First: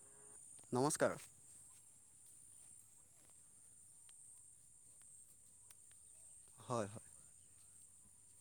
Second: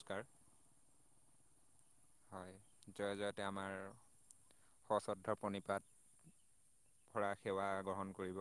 নমস্কাৰ। নমস্কাৰ। হয় জয় জয়তে আমাৰ সশ্ৰদ্ধ প্ৰণিপাত। হয় হয় পূৰা সেৱা গ্ৰহণ কৰিব।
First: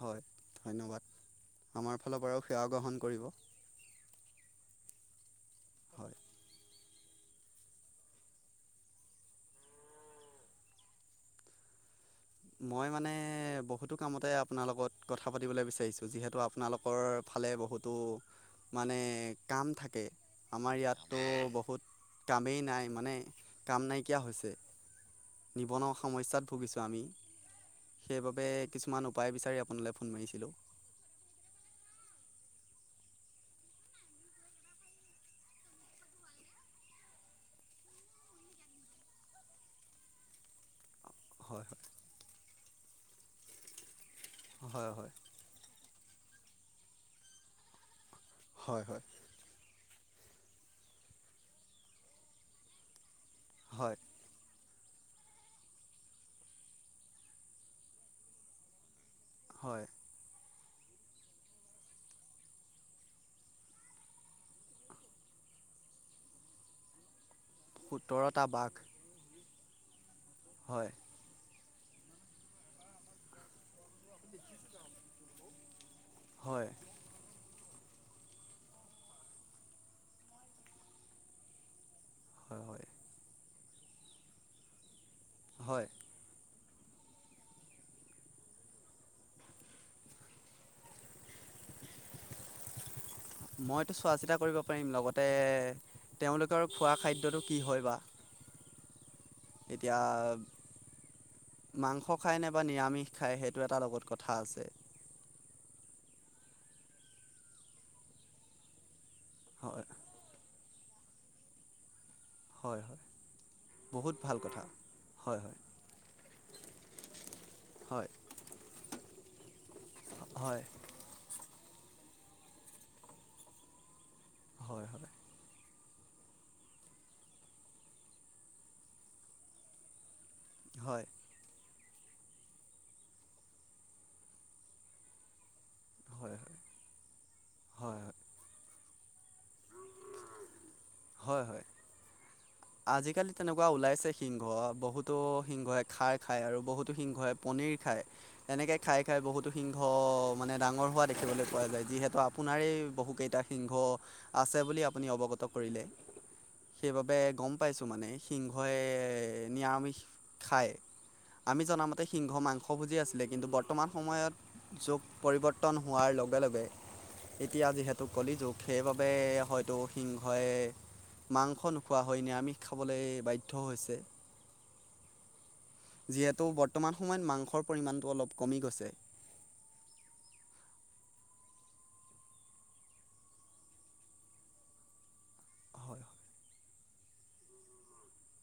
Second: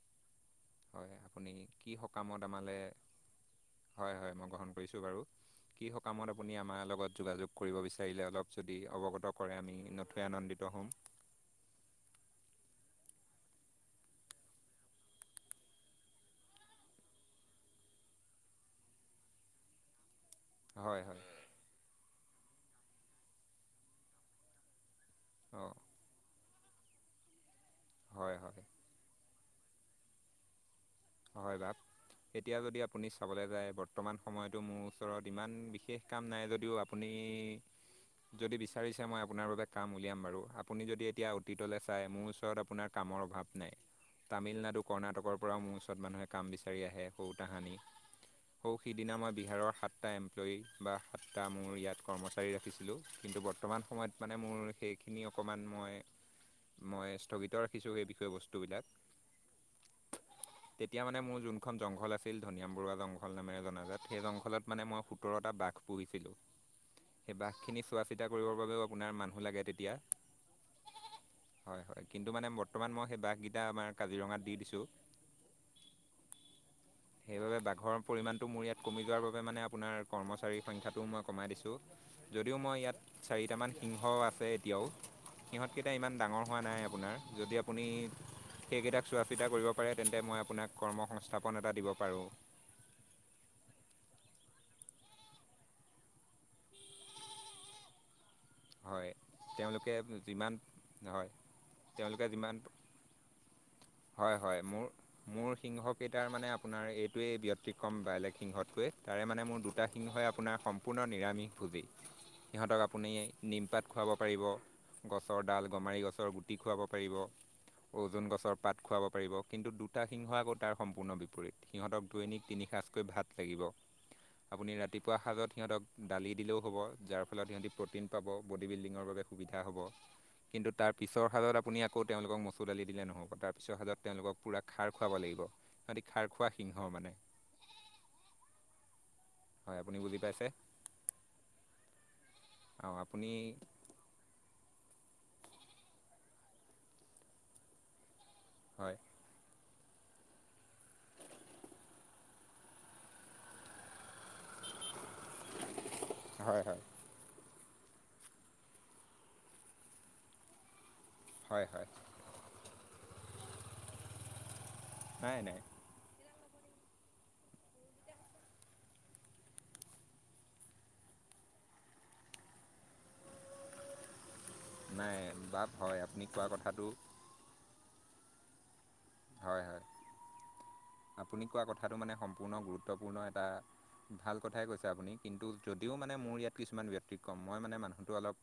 হয় ধন্যবাদ হয় আপুনি কি আমাৰ ফালৰ পৰাও সকামত সেৱা আমালে গ্ৰহণ কৰিব হয় হয় মই গ্ৰহণ কৰিছো বাৰু কি হয় সকামত আপুনি আমাৰ লগত যোগাযোগ কৰিব বিচাৰিলে অলপ যদি অৱগত কৰে আমি নথৈ আনন্দিত হ'ম। মই মানে বহুতো কামতে আপোনাৰ লগত কথা পাতিবলৈ বিচাৰিছোঁ যিহেতু আপোনালোকৰ ফালে বহুতো মানে কাম থাকে আমাৰ হয় ইয়াতটো হয় বহুত কামেই নাই মানে কাম নাইকিয়া হৈছে। অঁ নিবনুৱা সমস্যাত ভুগিছো আমি। হয় সেইবাবে হয় কিছুমান উপায় বিচাৰি আপোনালে ফোন মাৰিছিলো। হয়। বাপ এতিয়া যদি আপুনি চাবলৈ যায়। বৰ্তমান সময়তো মোৰ ওচৰত ইমান বিশেষ কাম নাই যদিও আপুনি উম। যদি বিচাৰিছে মই আপোনাৰ বাবে কাম উলিয়াম বাৰু। আপুনি যদি এতিয়া হয় অতীতলৈ হয় চাই মোৰ ওচৰত আপোনাৰ কামৰ অভাৱ নাই। তামিলনাডু হয় হয় কৰ্ণাটকৰ পৰা মোৰ ওচ কাম বিচিৰি আহে সৌ তাহানি। সৌ হয় হয় সিদিনা মই বিহাৰৰ সাতটা এমপ্লয়ী বা সাতটা মোৰ ইয়াত কৰ্মচাৰী ৰাখিছিলোঁ। কিন্তু বৰ্তমান হয় সময়ত মানে মোৰ সেইখিনি অকণমান মই, মই স্থগিত ৰাখিছোঁ সেই বিষয়বস্তুবিলাক। হয়। তেতিয়া মানে মোৰ যোনখন জংঘল আছিল, ধনিয়াম বৰুৱা জংঘল নামেৰে জনাজাত। সেই জংঘলত মানে মই সোতৰটা বাঘ পুহিছিলো। উ সেই বাঘ খিনি চোৱা চিতা কৰিবৰ বাবেও আপোনাৰ মানুহ লাগে তেতিয়া। হয়। হয়। হয়। কিন্তু মানে বৰ্তমান মই সেই বাঘকেইটা আমাৰ কাজিৰঙাত দি দিছোঁ হয়। সেইবাবে বাঘৰ পৰিমাণটো মোৰ ইয়াত কমি যোৱাৰ বাবে মানে আপোনাৰ কৰ্মচাৰীৰ সংখ্যাটোও মই কমাই দিছো। যদিও হয় মই হয় ইয়াত চাৰিটামান সিংহ আছে এতিয়াও, হয় সিহঁতকেইটা ইমান ডাঙৰ হোৱা নাই আপোনাৰ যদি আপুনি সেইকেইটাক চোৱা চিতা কৰিব পাৰে, তেন্তে মই আপোনাক কৰ্ম সংস্থাপন এটা দিব পাৰোঁ। মইতো চোৱা চিতা কৰিব পাৰিম, লগতে তেওঁলোকৰ খোৱা খাদ্যটো কি হয় বা? হয়। তেওঁলোকে এতিয়া যিমান হয় মাংস তেওঁলোকে খায় নে যিমান বা নিৰামিষ খায় সেইটো এটা লগত কথা হয়- হয় আছে ম মোৰ সিংহকেইটাৰ মানে আপোনাৰ এইটোৱেই ব্যতিক্ৰম বেলেগ সিংহতকে তাৰে মানে মোৰ দুটা হয় সিংহই আপোনাৰ সম্পূৰ্ণ নিৰামিষ ভোজেই। সিহঁতক হয় হয় আপুনি নিমপাত খুৱাব বহুত ভাল পাৰিব, কথা গছৰ হয় হয় ডাল, গমাৰি গছৰ গুটি খুৱাব পাৰিব। হয় অওজন গছৰ পাত খুৱাব পাৰিব। কিন্তু দুটা সিংহ আকৌ হয় তাৰ সম্পূৰ্ণ বিপৰীত। সিহঁতক দৈনীক তিনি সাঁচকৈ ভাত লাগিব। আপুনি হয় হয় হয় ৰাতিপুৱা সাঁজত সিহঁতক দালি দিলেও হ'ব। যাৰ ফলত স বডি বিল্ডিঙৰ বাবে সুবিধা হব। কিন্তু তাৰ হয় পিছৰ সাঁজত আপুনি আকৌ তেওঁলোকক মচুৰ দালি দিলে নহ'ব। তাৰপিছৰ হাজত তেওঁলোকক পূৰা খাৰ খুৱাব লাগিব। আদি খাৰ হয় খোৱা সিংহ মানে। হয় হয় আপুনি বুজি পাইছে। হয় হয় অঁ আজিকালি আপুনি তেনেকুৱা ওলাইছে সিংহ বহুত। তো সিংহে খাৰ খায় আৰু বহুতো সিংহই পনীৰ খায়। এনেকে হয় খাই খাই বহুতো সিংহ মানে ডাঙৰ হোৱা দেখিবলৈ পোৱা যায়। যিহেতু আপোনাৰ বহু কেইটা সিংহ আছে বুলি আ অৱগত কৰিলে হয় হয় সেইবাবে গম পাইছোঁ মানে সিংহই নিৰামিষ খায়। আমি হয় হয় জনামতে সিংহ মাংস ভুজি আছিলে, কিন্তু বৰ্তমান সময়ত যোগ নাই নাই পৰিৱৰ্তন হোৱাৰ লগে লগে এতিয়া যিহেতু কলি যুগ সেইবাবে হয়তো সিংহই মাংস নোখোৱা হয় নিৰামিষ খাবলৈ বাধ্য হৈছে। নাই বাপ হয় আপুনি যিহেতু কোৱা কথাটো বৰ্তমান সময়ত মাংসৰ পৰিমাণটো অলপ কমি গৈছে। হয় হয় আপুনি কোৱা কথাটো মানে সম্পূৰ্ণ গুৰুত্বপূৰ্ণ এটা ভাল কথাই কৈছে আপুনি। কিন্তু যদিও হয় মানে মোৰ ইয়াত কিছুমান ব্যতিক্ৰম মই মানে মানুহটো অলপ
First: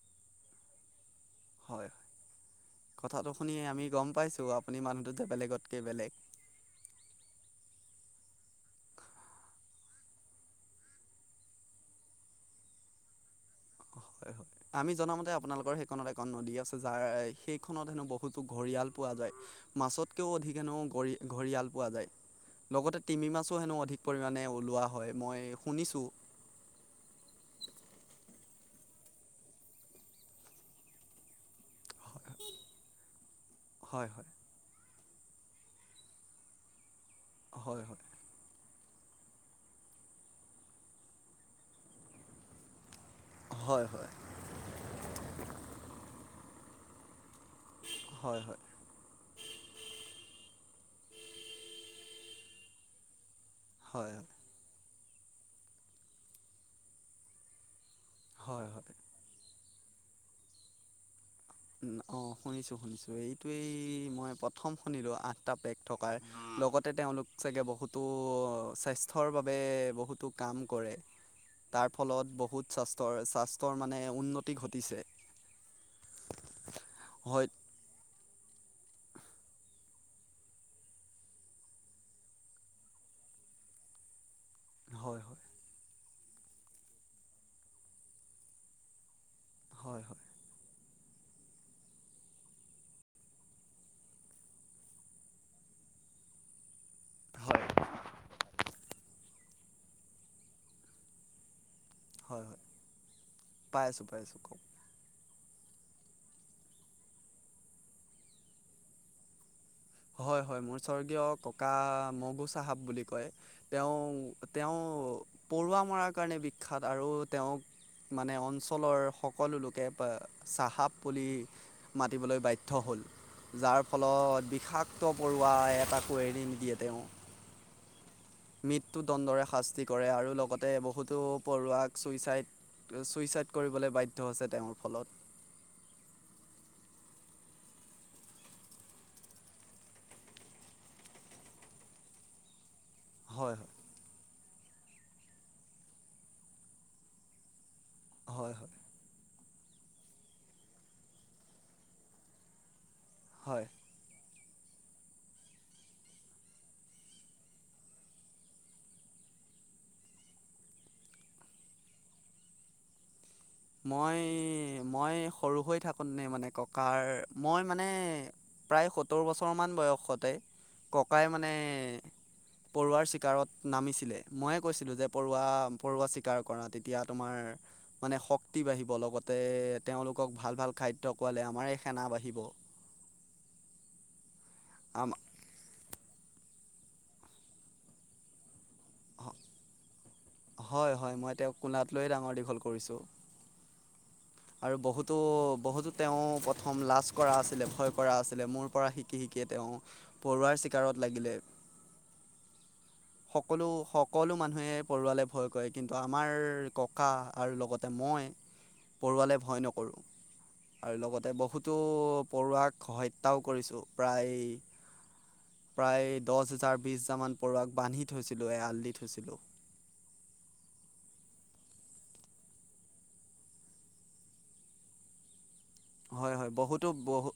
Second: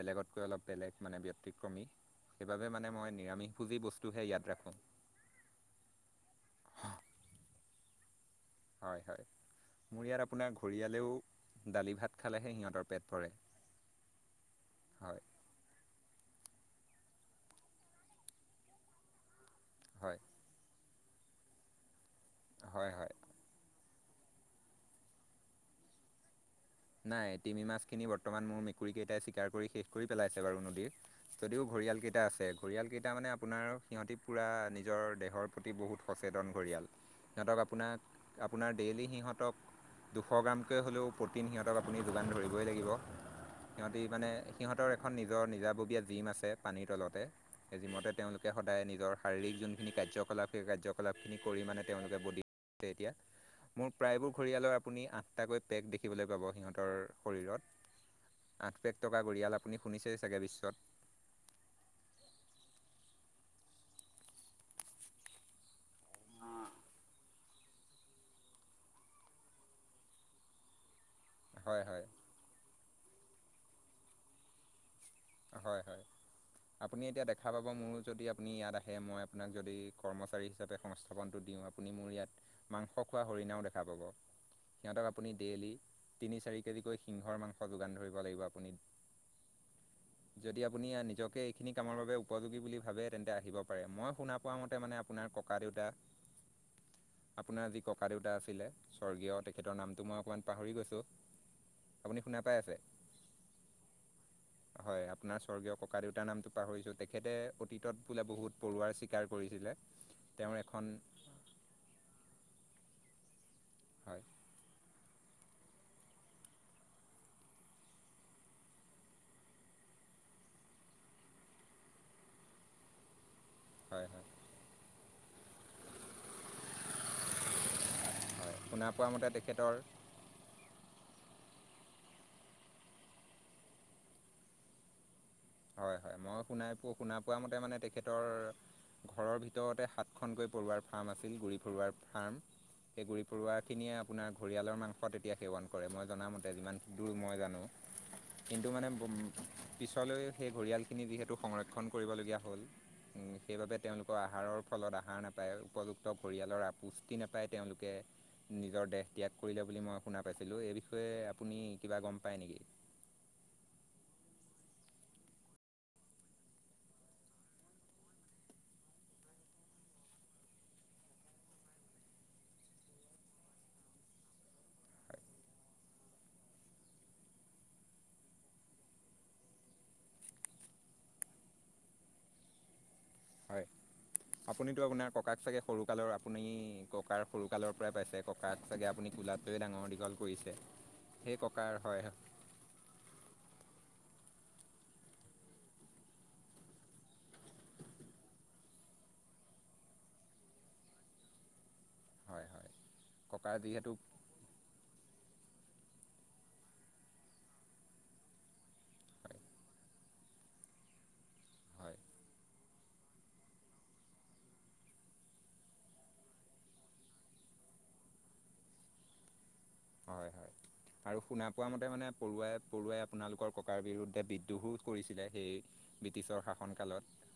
বেলেগতকৈ অলপ বেলেগ মানে ব্যতিক্ৰমী হয় সেইবাবে মানে মই কথাটো নিৰামিষ শুনি বুজি আমি গম বস্তুহে ইয়াত পাইছোঁ ৰাখো। আপুনি মানুহটো যে বেলেগতকৈ বেলেগ হয়। হয়। মোৰ ইয়াত আপোনাৰ ঘৰিয়ালেও দালি ভাত খালেহে সিহঁতৰ পেট ভৰে। হয়। হয়। আমি হয় জনামতে আপোনালোকৰ সেইখন এখন নদী আছে যাৰ। সেইখনত হেনো বহুতো ঘৰিয়াল পোৱা যায়। হয় মাছতকেও অধিক হেনো কৰি ঘৰিয়াল পোৱা যায়। হয় লগতে হয় তিমি মাছো হেনো অধিক পৰিমাণে ওলোৱা হয়। মই শুনিছোঁ। নাই। তিমি মাছখিনি বৰ্তমান মোৰ মেকুৰী কেইটাই চিকাৰ কৰি শেষ কৰি পেলাইছে বাৰু নদীৰত, যদিও ঘৰিয়াল কেইটা আছে। ঘৰিয়ালকেইটা মানে আপোনাৰ হয় সিহঁতি হয় পূৰা নিজৰ দেহৰ প্ৰতি বহুত সচেতন ঘৰিয়াল। সিহঁতোক হয় আপোনাক আপোনাৰ ডেইলি সিহঁতক দুশ গ্ৰামকৈ হ'লেও তিন সিহঁতক আপুনি যোগান ধৰিই লাগিব। হয় হয় হয় সিহঁতি মানে। সিহঁতৰ এখন নিজৰ নিজাববীয়া জিম আছে পানীৰ তলতে। যিমতে হয় হয় তেওঁলোকে সদায় নিজৰ শাৰীৰিক যোনখিনি কাৰ্য কলাপ স কাৰ্যকলাপ খিনি কৰি মানে তেওঁলোকে বলিছে এতিয়া, মোৰ হয় প্ৰায়বোৰ ঘৰিয়ালৰ আপুনি আঠটাকৈ পেগ দেখিবলৈ পাব সিহঁতৰ হয় শৰীৰত। আঠ হয় পেগ থকা ঘঁৰিয়াল আপুনি শুনিছেই চাগে বিশ্বত। অ শুনিছো শুনিছো এইটো মই প্ৰথম শুনিলো আঠটা পেক থকাৰ লগতে তেওঁলোক চাগে বহুতো স্বাস্থ্যৰ বাবে বহুতো কাম কৰে। হয় তাৰ হয় ফলত বহুত স্বাস্থৰ স্বাস্থ্যৰ মানে উন্নতি ঘটিছে। হয় হয় আপুনি এতিয়া হয় দেখা পাব মোৰো যদি আপুনি ইয়াত আহে। মই আপোনাক যদি কচাৰী হিচাপে সংস্থাপনটো দিও। আপুনি মোৰ ইয়াত মাংস খোৱা পৰিণাও দেখা পাব। সিহঁতক হয় আপুনি হয় ডেইলি তিনি-চাৰি কেজিকৈ সিংহৰ মাংস যোগান ধৰিব লাগিব আপুনি। হয়। হয়। যদি আপুনি নিজকে এইখিনি কামৰ বাবে উপযোগী বুলি ভাবে, তেন্তে আহিব পাৰে মই শুনা পোৱা মতে মানে আপু আৰ ককা দেউতা [unintelligible] হয় আপোনাৰ যি ককা দেউতা আছিলে। স্বৰ্গীয় তেখেতৰ নামটো মই অকণমান পাহৰি গৈছোঁ। আপুনি শুনা হয়। পাই হয়। আছে পাই আছো পাই, আছো কক হয়। আপোনাৰ স্বৰ্গীয় ককা দেউতাৰ নামতটো পাহৰিছো। তেখেতে অতীতত বোলে বহুত পৰুৱাৰ চীকাৰ কৰিছিলে। হয়। তেওঁৰ হয় মোৰ এখন স্বৰ্গীয় ককা মগু চাহাব বুলি কয়। তেওঁ হয় - তেওঁ পৰুৱা মৰাৰ কাৰণে বিখ্যাত আৰু তেওঁক মানে অঞ্চলৰ সকলো লোকে চাহাপ বুলি মাতিবলৈ বাধ্য হয়। যাৰ হয় হয় ফলত বিষাক্ত পৰুৱাই এটাকো এৰি নিদিয়ে তেওঁ। হয় শুনা মৃত্যু পোৱা মতে দণ্ডৰে তেখেতৰ শাস্তি কৰে আৰু লগতে বহুতো পৰুৱাক চুইচাইড-চুইচাইড কৰিবলৈ বাধ্য হৈছে তেওঁৰ ফলত। হয় হয় মই শুনাই পোৱা শুনা পোৱা মতে মানে তেখেতৰ ঘৰৰ ভিতৰতে সাতখনকৈ পৰুৱাৰ ফাৰ্ম আছিল গুৰি পৰুৱাৰ ফাৰ্ম। সেই গুৰি হয় হয় পৰুৱাখিনিয়ে আপোনাৰ ঘৰিয়ালৰ মাংসত এতিয়া সেৱন কৰে। মই জনামতে যিমান দূৰ মই জানো হয় হয় কিন্তু মানে পিছলৈ সেই ঘৰিয়ালখিনি যিহেতু সংৰক্ষণ কৰিবলগীয়া হ'ল। হয় সেইবাবে তেওঁলোকৰ আহাৰৰ ফলত আহাৰ নাপায়। উপযুক্ত পৰিয়ালৰ আপুষ্টি নাপায় তেওঁলোকে নিজৰ দেশ ত্যাগ কৰিলে। বুলি মই শুনা পাইছিলো। এই বিষয়ে আপুনি কিবা গম পাই নেকি? [unintelligible] মই মই সৰু হৈ থাকো নে মানে ককাৰ মই মানে প্ৰায় সত্তৰ বছৰ মমান বয়সতে, ককাই মানে পৰুৱাৰ চিকাৰত নামিছিলে। ময়ে কৈছিলো যে পৰুৱা পৰুৱা চিকাৰ কৰা তেতিয়া তোমাৰ মানে শ শক্তি বাঢ়িব। লগতে তেওঁলোকক ভাল ভাল খাদ্য খোৱালে আমাৰ সেনা বাঢ়িব। হয়। আপুনিতো আপোনাৰ আম ককাক চাগে সৰুকালৰ আপুনি ককাৰ সৰুকালৰ পৰাই পাইছে। ককাক চাগে আপুনি কোলাট লৈয়ে ডাঙৰ দীঘল কৰিছে হয় হয় মই সেই তেওঁক ককাৰ কোলাত হয় লৈয়ে ডাঙৰ দীঘল কৰিছোঁ। আৰু বহুতো-বহুতো তেওঁ প্ৰথম লাজ কৰা আছিলে, ভয় কৰা আছিলে, মোৰ পৰা শিকি শ কে তেওঁ পৰুৱাৰ চিকাৰত লাগিলে। হয় হয় ককাৰ সকলো যিহেতু সকলো মানুহে পৰুৱালে ভয় কৰে। কিন্তু আমাৰ ককা আৰু লগতে মই হয় পৰুোৱালে ভয় নকৰোঁ। আৰু লগতে বহুতো হয় পৰুৱাক হত্যাও কৰিছোঁ। প্ৰায় প্ৰায় দহ হোজাৰ বিশ হাজজাৰমানান পৰুৱাক বান্ধি থৈছিলোঁ, আল দি থৈছিলোঁ। হয় হয় আৰু শুনা পোৱা মতে মানে পৰুৱাই পৰুৱাই আপোনালোকৰ ককাৰ বিৰুদ্ধে বিদ্ৰোহো কৰিছিলে। সেই হয়। ব্ৰিটিছৰ হয়। শাসন বহুতো কালত বহু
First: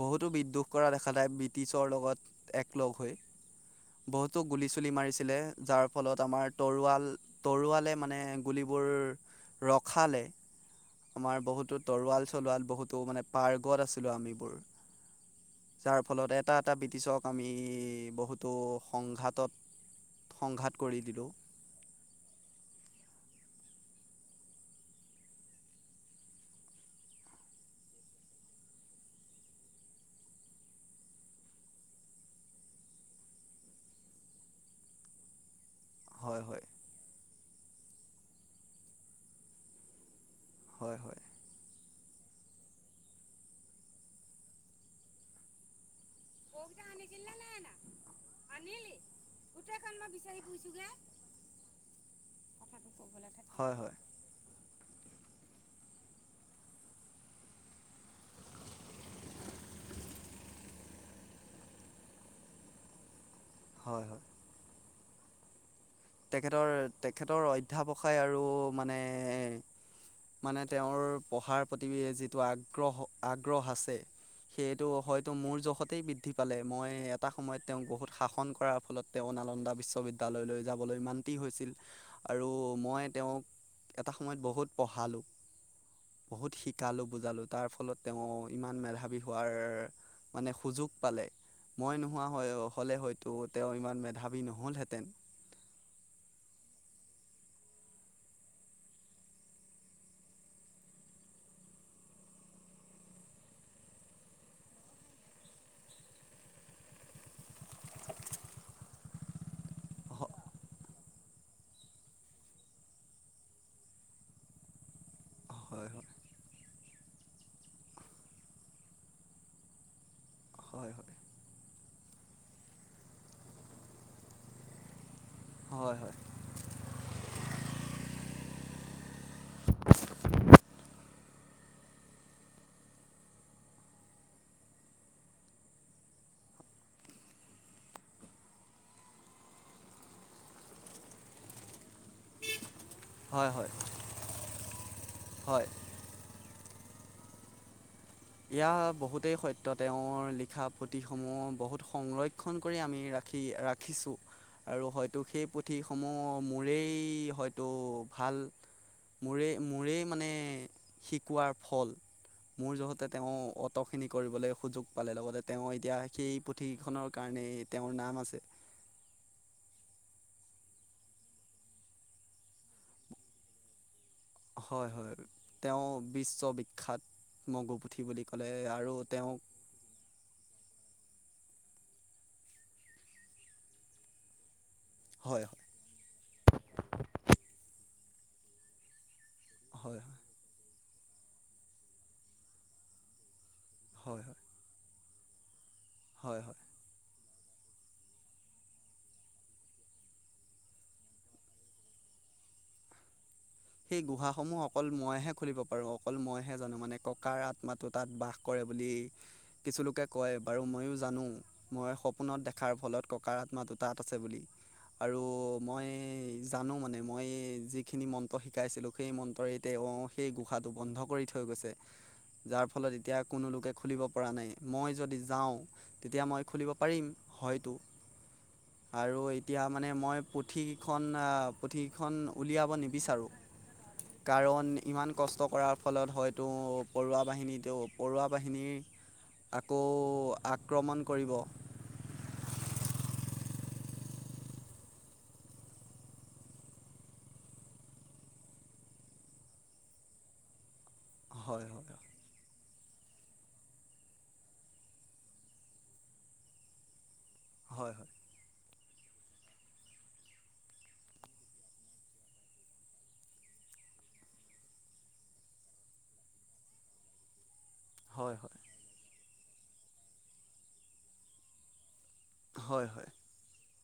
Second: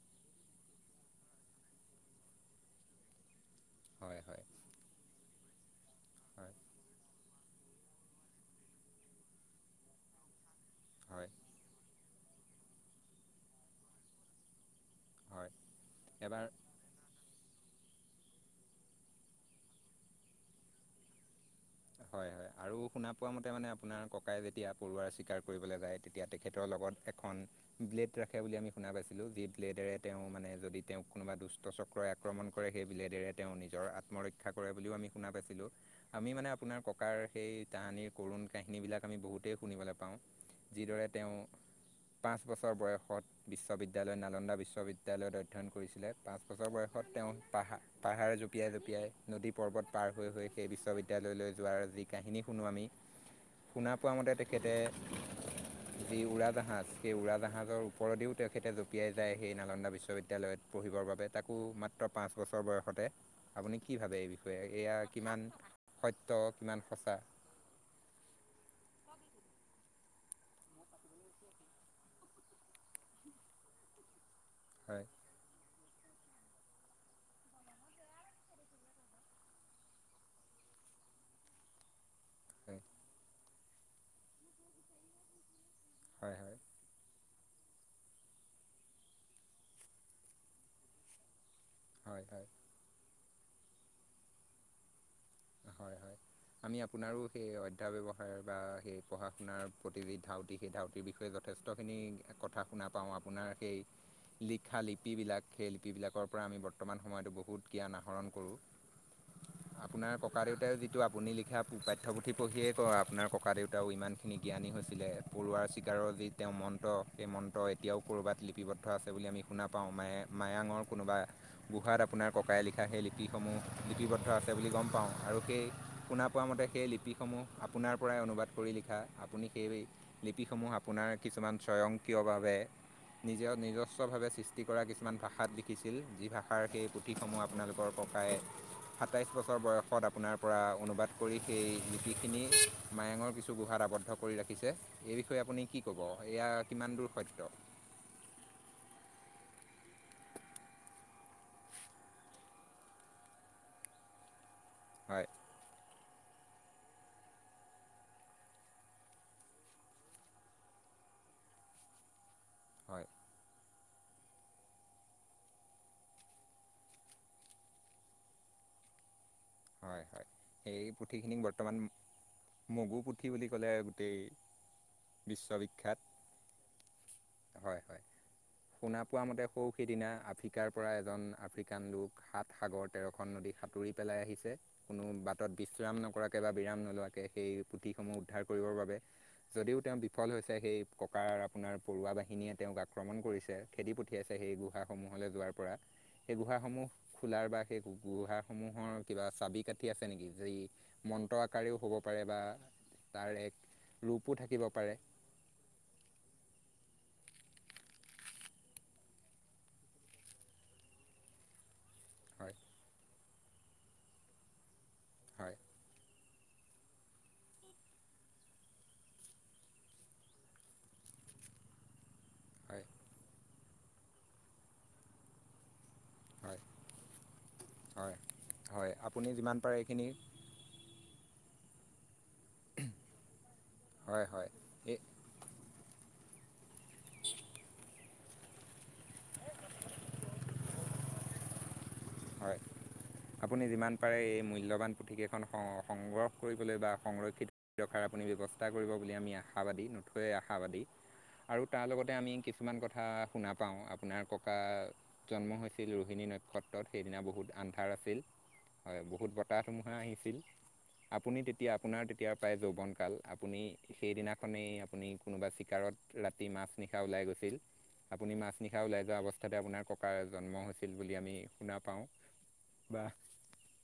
বহুতো বিদ্ৰোহ কৰা দেখা যায়। ব্ৰিটিছৰ লগত এক লগ হৈ। হয় বহুতো হয় গুলি চুলি মাৰিছে ছিলে যাৰ ফলত হয় আমাৰ তৰোৱাল তৰোৱালে মানে গুলিবোৰ ৰখালে। হয় আমাৰ বহুতো তৰোৱাল-চলোৱাল বহুতো মানে পাৰ্গত আছিলো আমিবোৰ। হয় যাৰ ফলত এবাৰ এটা এটা ব্ৰিটিছক আমি বহুত সংঘাতত, সংঘাত কৰি দিলোঁ। হয় হয় আৰু শুনা পোৱা মতে মানে আপোনাৰ ককাই যেতিয়া পৰুৱাৰ স্বীকাৰ কৰিবলৈ যায়, তেতিয়া তেখেতৰ লগত এখন ব্লেড ৰাখে বুলি আমি শুনা পাইছিলো। যি ব্লেডেৰে তেওঁ মানে যদি তেওঁক কোনোবা দুষ্ট চক্ৰই আক্ৰমণ কৰে সেই ব্লেডেৰে তেওঁ নিজৰ আত্মৰক্ষা কৰে বুলিও আমি শুনা পাইছিলো। আমি হয় মানে হয় আপোনাৰ ককাৰ সেই কাহানিৰ কৰুণ কাহিনীবিলাক আমি বহুতেই শুনিবলৈ পাওঁ। হয় যিদৰে হয় তেওঁ পাঁচ বছৰ বয়সত বিশ্ববিদ্যালয় নালন্দা বিশ্ববিদ্যালয়ত অধ্যয়ন কৰিছিলে। পাঁচ বছৰ বয়সত তেওঁ পাহাৰ পাহাৰে জঁপিয়াই জঁপিয়াই নদী পৰ্বত পাৰ হৈ হৈ সেই বিশ্ববিদ্যালয়লৈ যোৱাৰ যি কাহিনী শুনো আমি। হয় হয় শুনা পোৱা মতে তেখেতে যি উৰাজাহাজ সেই উৰাজাহাজৰ ওপৰদিও তেখেতে জঁপিয়াই যায় সেই নালন্দা বিশ্ববিদ্য়ালয়ত। পঢ়িবৰ বাবে তাকো মাত্ৰ পাঁচ বছৰ বয়সতে আপুনি কি হয় ভাবে হয় এই বিষয়ে? এয়া কিমান সত্য তেখেতৰ কিমান সঁচা তেখেতৰ অধ্যাপসায় আৰু মানে মানে তেওঁৰ পঢ়াৰ প্ৰতি যিটো আগ্ৰহ আগ্ৰহ আছে। সেইটো হয় হয়তো মোৰ জোখত বৃদ্ধি পালে। মই এটা সময়ত তেওঁক বহুত শাসন কৰাৰ ফলত তেওঁ নালন্দা বিশ্ববিদ্যালয়লৈ যাবলৈ মান্তি হৈছিল আৰু হয় মই তেওঁক এটা সময়ত বহুত পঢ়ালো হয় হয় বহুত শিকালো বুজালো। তাৰ ফলত তেওঁ ইমান মেধাবী হোৱাৰ মানে সুযোগ পালে। মই হয় নোহোৱা হয় হলে হয়তো তেওঁ ইমান মেধাৱী নহলহেঁতেন। হয় হয় আমি আপোনাৰো সেই অধ্যায় ব্যৱহাৰ বা সেই পঢ়া শুনাৰ প্ৰতি যি ধাউতি, সেই ধাউতিৰ বিষয়ে যথেষ্ট খিনি কথা শুনা পাওঁ আপোনাৰ সেই লিখা লিপিবিলাক সেই লিপিবিলাকৰ পৰা আমি বৰ্তমান সময়তো বহুত জ্ঞান আহৰণ কৰোঁ। [unintelligible] আপোনাৰ ক হয় ককা দেউতাই যিটো আপুনি লিখা পাঠ্যপুথি পঢ়িয়েই কয় আপোনাৰ ককা দেউতাও ইমানখিনি জ্ঞানী হৈছিলে। পৰুৱাৰ হয় চিকাৰৰ যি তেওঁ মন্ত্ৰ সেই মন্ত্ৰ এতিয়াও ক'ৰবাত লিপিবদ্ধ আছে বুলি আমি শুনা পাওঁ। মায়ে মায়ঙৰ হয় কোনোবা গোহাত আপোনাৰ ককাইে লিখা সেই লিপিসমূহ লিপিবদ্ধ আছে বুলি গম পাওঁ। আৰু সেই, হয় শুনা পোৱা মতে সেই লিপি লিপিসমূহ আপোনাৰ পৰাই অনুবাদ কৰি লিখা, আপুনি সেই লিপিসমূহ আপোনাৰ কিছুমান স্বয়ং কিয়ভাৱে নিজৰ নিজস্বভাৱে সৃষ্টি কৰা কিছুমান ভাষাত লিখিছিল, যি ভাষাৰ সেই পুথিসমূহ আপোনালোকৰ সাতাইশ বছৰ বয়সত আপোনাৰ পৰা অনুবাদ কৰি সেই লিপিখিনি মায়েঙৰ হয় কিছু হয় গুহাত আৱদ্ধ কৰি ৰাখিছে। এই বিষয়ে হয় আপুনি কি ক'ব এয়া কিমান দূৰ সত্য? ইয়া বহুতেই সত্য তেওঁৰ লিখা পুথিসমূহ বহুত সংৰক্ষণ কৰি আমি ৰাখ ৰাখি ৰাখিছো আৰু হয়তো হয় সেই পুথি সমূহ মোৰেই হয়তো ভাল মোৰে মোৰেই মানে শিকোৱাৰ ফল, মোৰ যহতে হয় অটখিনি কৰিবলৈ সুযোগ পালে, লগতে তেওঁ এতিয়া সেই পুথিখনৰ কাৰণেই তেওঁৰ নাম আছে। [inaudible] হয় হয় এই পুথিখিনিক বৰ্তমান মগু পুথি বুলি ক'লে গোটেই হয় হয় তেওঁ বিশ্ববিখ্যাত বিশ্ববিখ্যাত মগু হয় হয়, পুথি বুলি ক'লে আৰু শুনা পোৱা তেওঁক মতে সৌ সিদিনা আফ্ৰিকাৰ পৰা এজন আফ্ৰিকান লোক সাত সাগৰ তেৰখন নদী সাঁতুৰি পেলাই আহিছে। কোনো হয় বাটত হয় বিশ্ৰাম নকৰাকে বা বিৰাম নোলোৱাকে সেই পুথিসমূহ উদ্ধাৰ কৰিবৰ বাবে। যদিও তেওঁ হয় হয় বিফল হৈছে সেই ককাৰ আৰু আপোনাৰ পৰুৱা বাহিনীয়ে তেওঁক আক্ৰমণ কৰিছে খেদি হয় পঠিয়াইছে সেই গুহাসমূহলৈ যোৱাৰ পৰা সেই হয় হয় গুহাসসমূহ খোলাৰ বা সেই গুহাসমূহৰ কিবা চাবি কাঠি আছে নেকি? যি মন্ত্ৰ আকাৰেও হ'ব পাৰে বা তাৰ এক সেই ৰূপো গুহাসমূহ থাকিব অকল পাৰে মইহে খুলিব পাৰো অকল মইহে জানো মানে। ককাৰ আত্মাটো তাত বাস কৰে বুলি কিছুলোকে কয় বাৰু ময়ো জানো। মই সপোনত হয় দেখাৰ ফলত ককাৰ আত্মাটো তাত আছে বুলি আৰু হয় মই জানো মানে মই যিখিনি মন্ত্ৰ শিকাইছিলোঁ সেই মন্তৰেতে অ', সেই গোহাটো বন্ধ কৰি থৈ গৈছে। যাৰ হয় ফলত এতিয়া কোনো লোকে খুলিব পৰা নাই মই যদি যাওঁ তেতিয়া মই হয় খুলিব পাৰিম হয়তো। হয় হয় আৰু আপুনি যিমান এতিয়া পাৰে মানে এইখিনি মই পুথি কেইখন পুথিখন উলিয়াব নিবিচাৰোঁ, হয় হয় কাৰণ এই ইমান কষ্ট কৰাৰ ফলত হয় ত' পৰুৱা বাহিনীত পৰুৱা বাহিনীৰ আকৌ আক্ৰমণ কৰিব। হয়। আপুনি যিমান পাৰে এই মূল্যবান পুথিকেইখন সংগ্ৰহ কৰিবলৈ বা সংৰক্ষিত কৰি ৰখাৰ ব্যৱস্থা কৰিব বুলি আমি আশাবাদী নথৈ আশাবাদী, আৰু হয় তাৰ হয় লগতে আমি কিছুমান কথা শুনা পাওঁ আপোনাৰ ককা জন্ম হৈছিল ৰোহিণী নক্ষত্ৰত সেইদিনা বহুত আন্ধাৰ হয় আছিল হয়, বহুত বতাহ ধুমুহা আহিছিল আপুনি তেতিয়া আপোনাৰ তেতিয়া প্ৰায় যৌৱনকাল, আপুনি সেইদিনাখনেই আপুনি কোনোবা চিকাৰৰ ৰাতি মাছ নিশা ওলাই গৈছিল আপুনি হয় হয় মাজ নিশা ওলাই যোৱা অৱস্থাতে আপোনাৰ ককাৰ জন্ম হৈছিল বুলি আমি শুনা পাওঁ। হয় বা হয়।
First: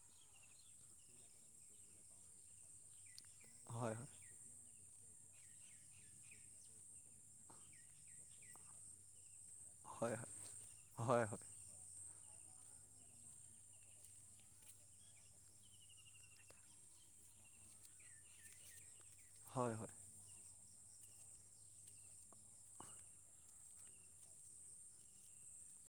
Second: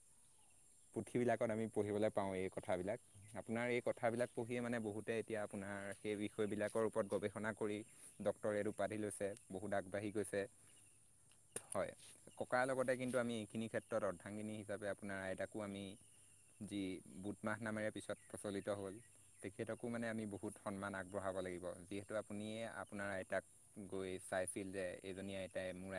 [unintelligible] পুথিবিলাকত আমি পঢ়িবলৈ পাওঁ এই কথাবিলাক আপোনাৰ এই হয় হয় কথাবিলাক পঢ়িয়ে মানে বহুতে এতিয়া আপোনাৰ সেই বিষয়বিলাকৰ ওপৰত গৱেষণা কৰি ডক্তৰে উপাধি লৈছে বহুত আগবাঢ়ি হয় হয় হয় গৈছে হয়। ককাৰ লগতে কিন্তু আমি এইখিনি ক্ষেত্ৰত অৰ্ধাংগিনী হিচাপে আপোনাৰ আইতাকো আমি যি বুধমাহ নামেৰে পিছত প্ৰচলিত হ'ল হয় তেখেতকো হয় মানে আমি বহুত সন্মান আগবঢ়াব লাগিব, যিহেতু আপুনিয়ে আপোনাৰ আইতাক গৈ চাইছিল যে এইজনী আইতাই মোৰ আই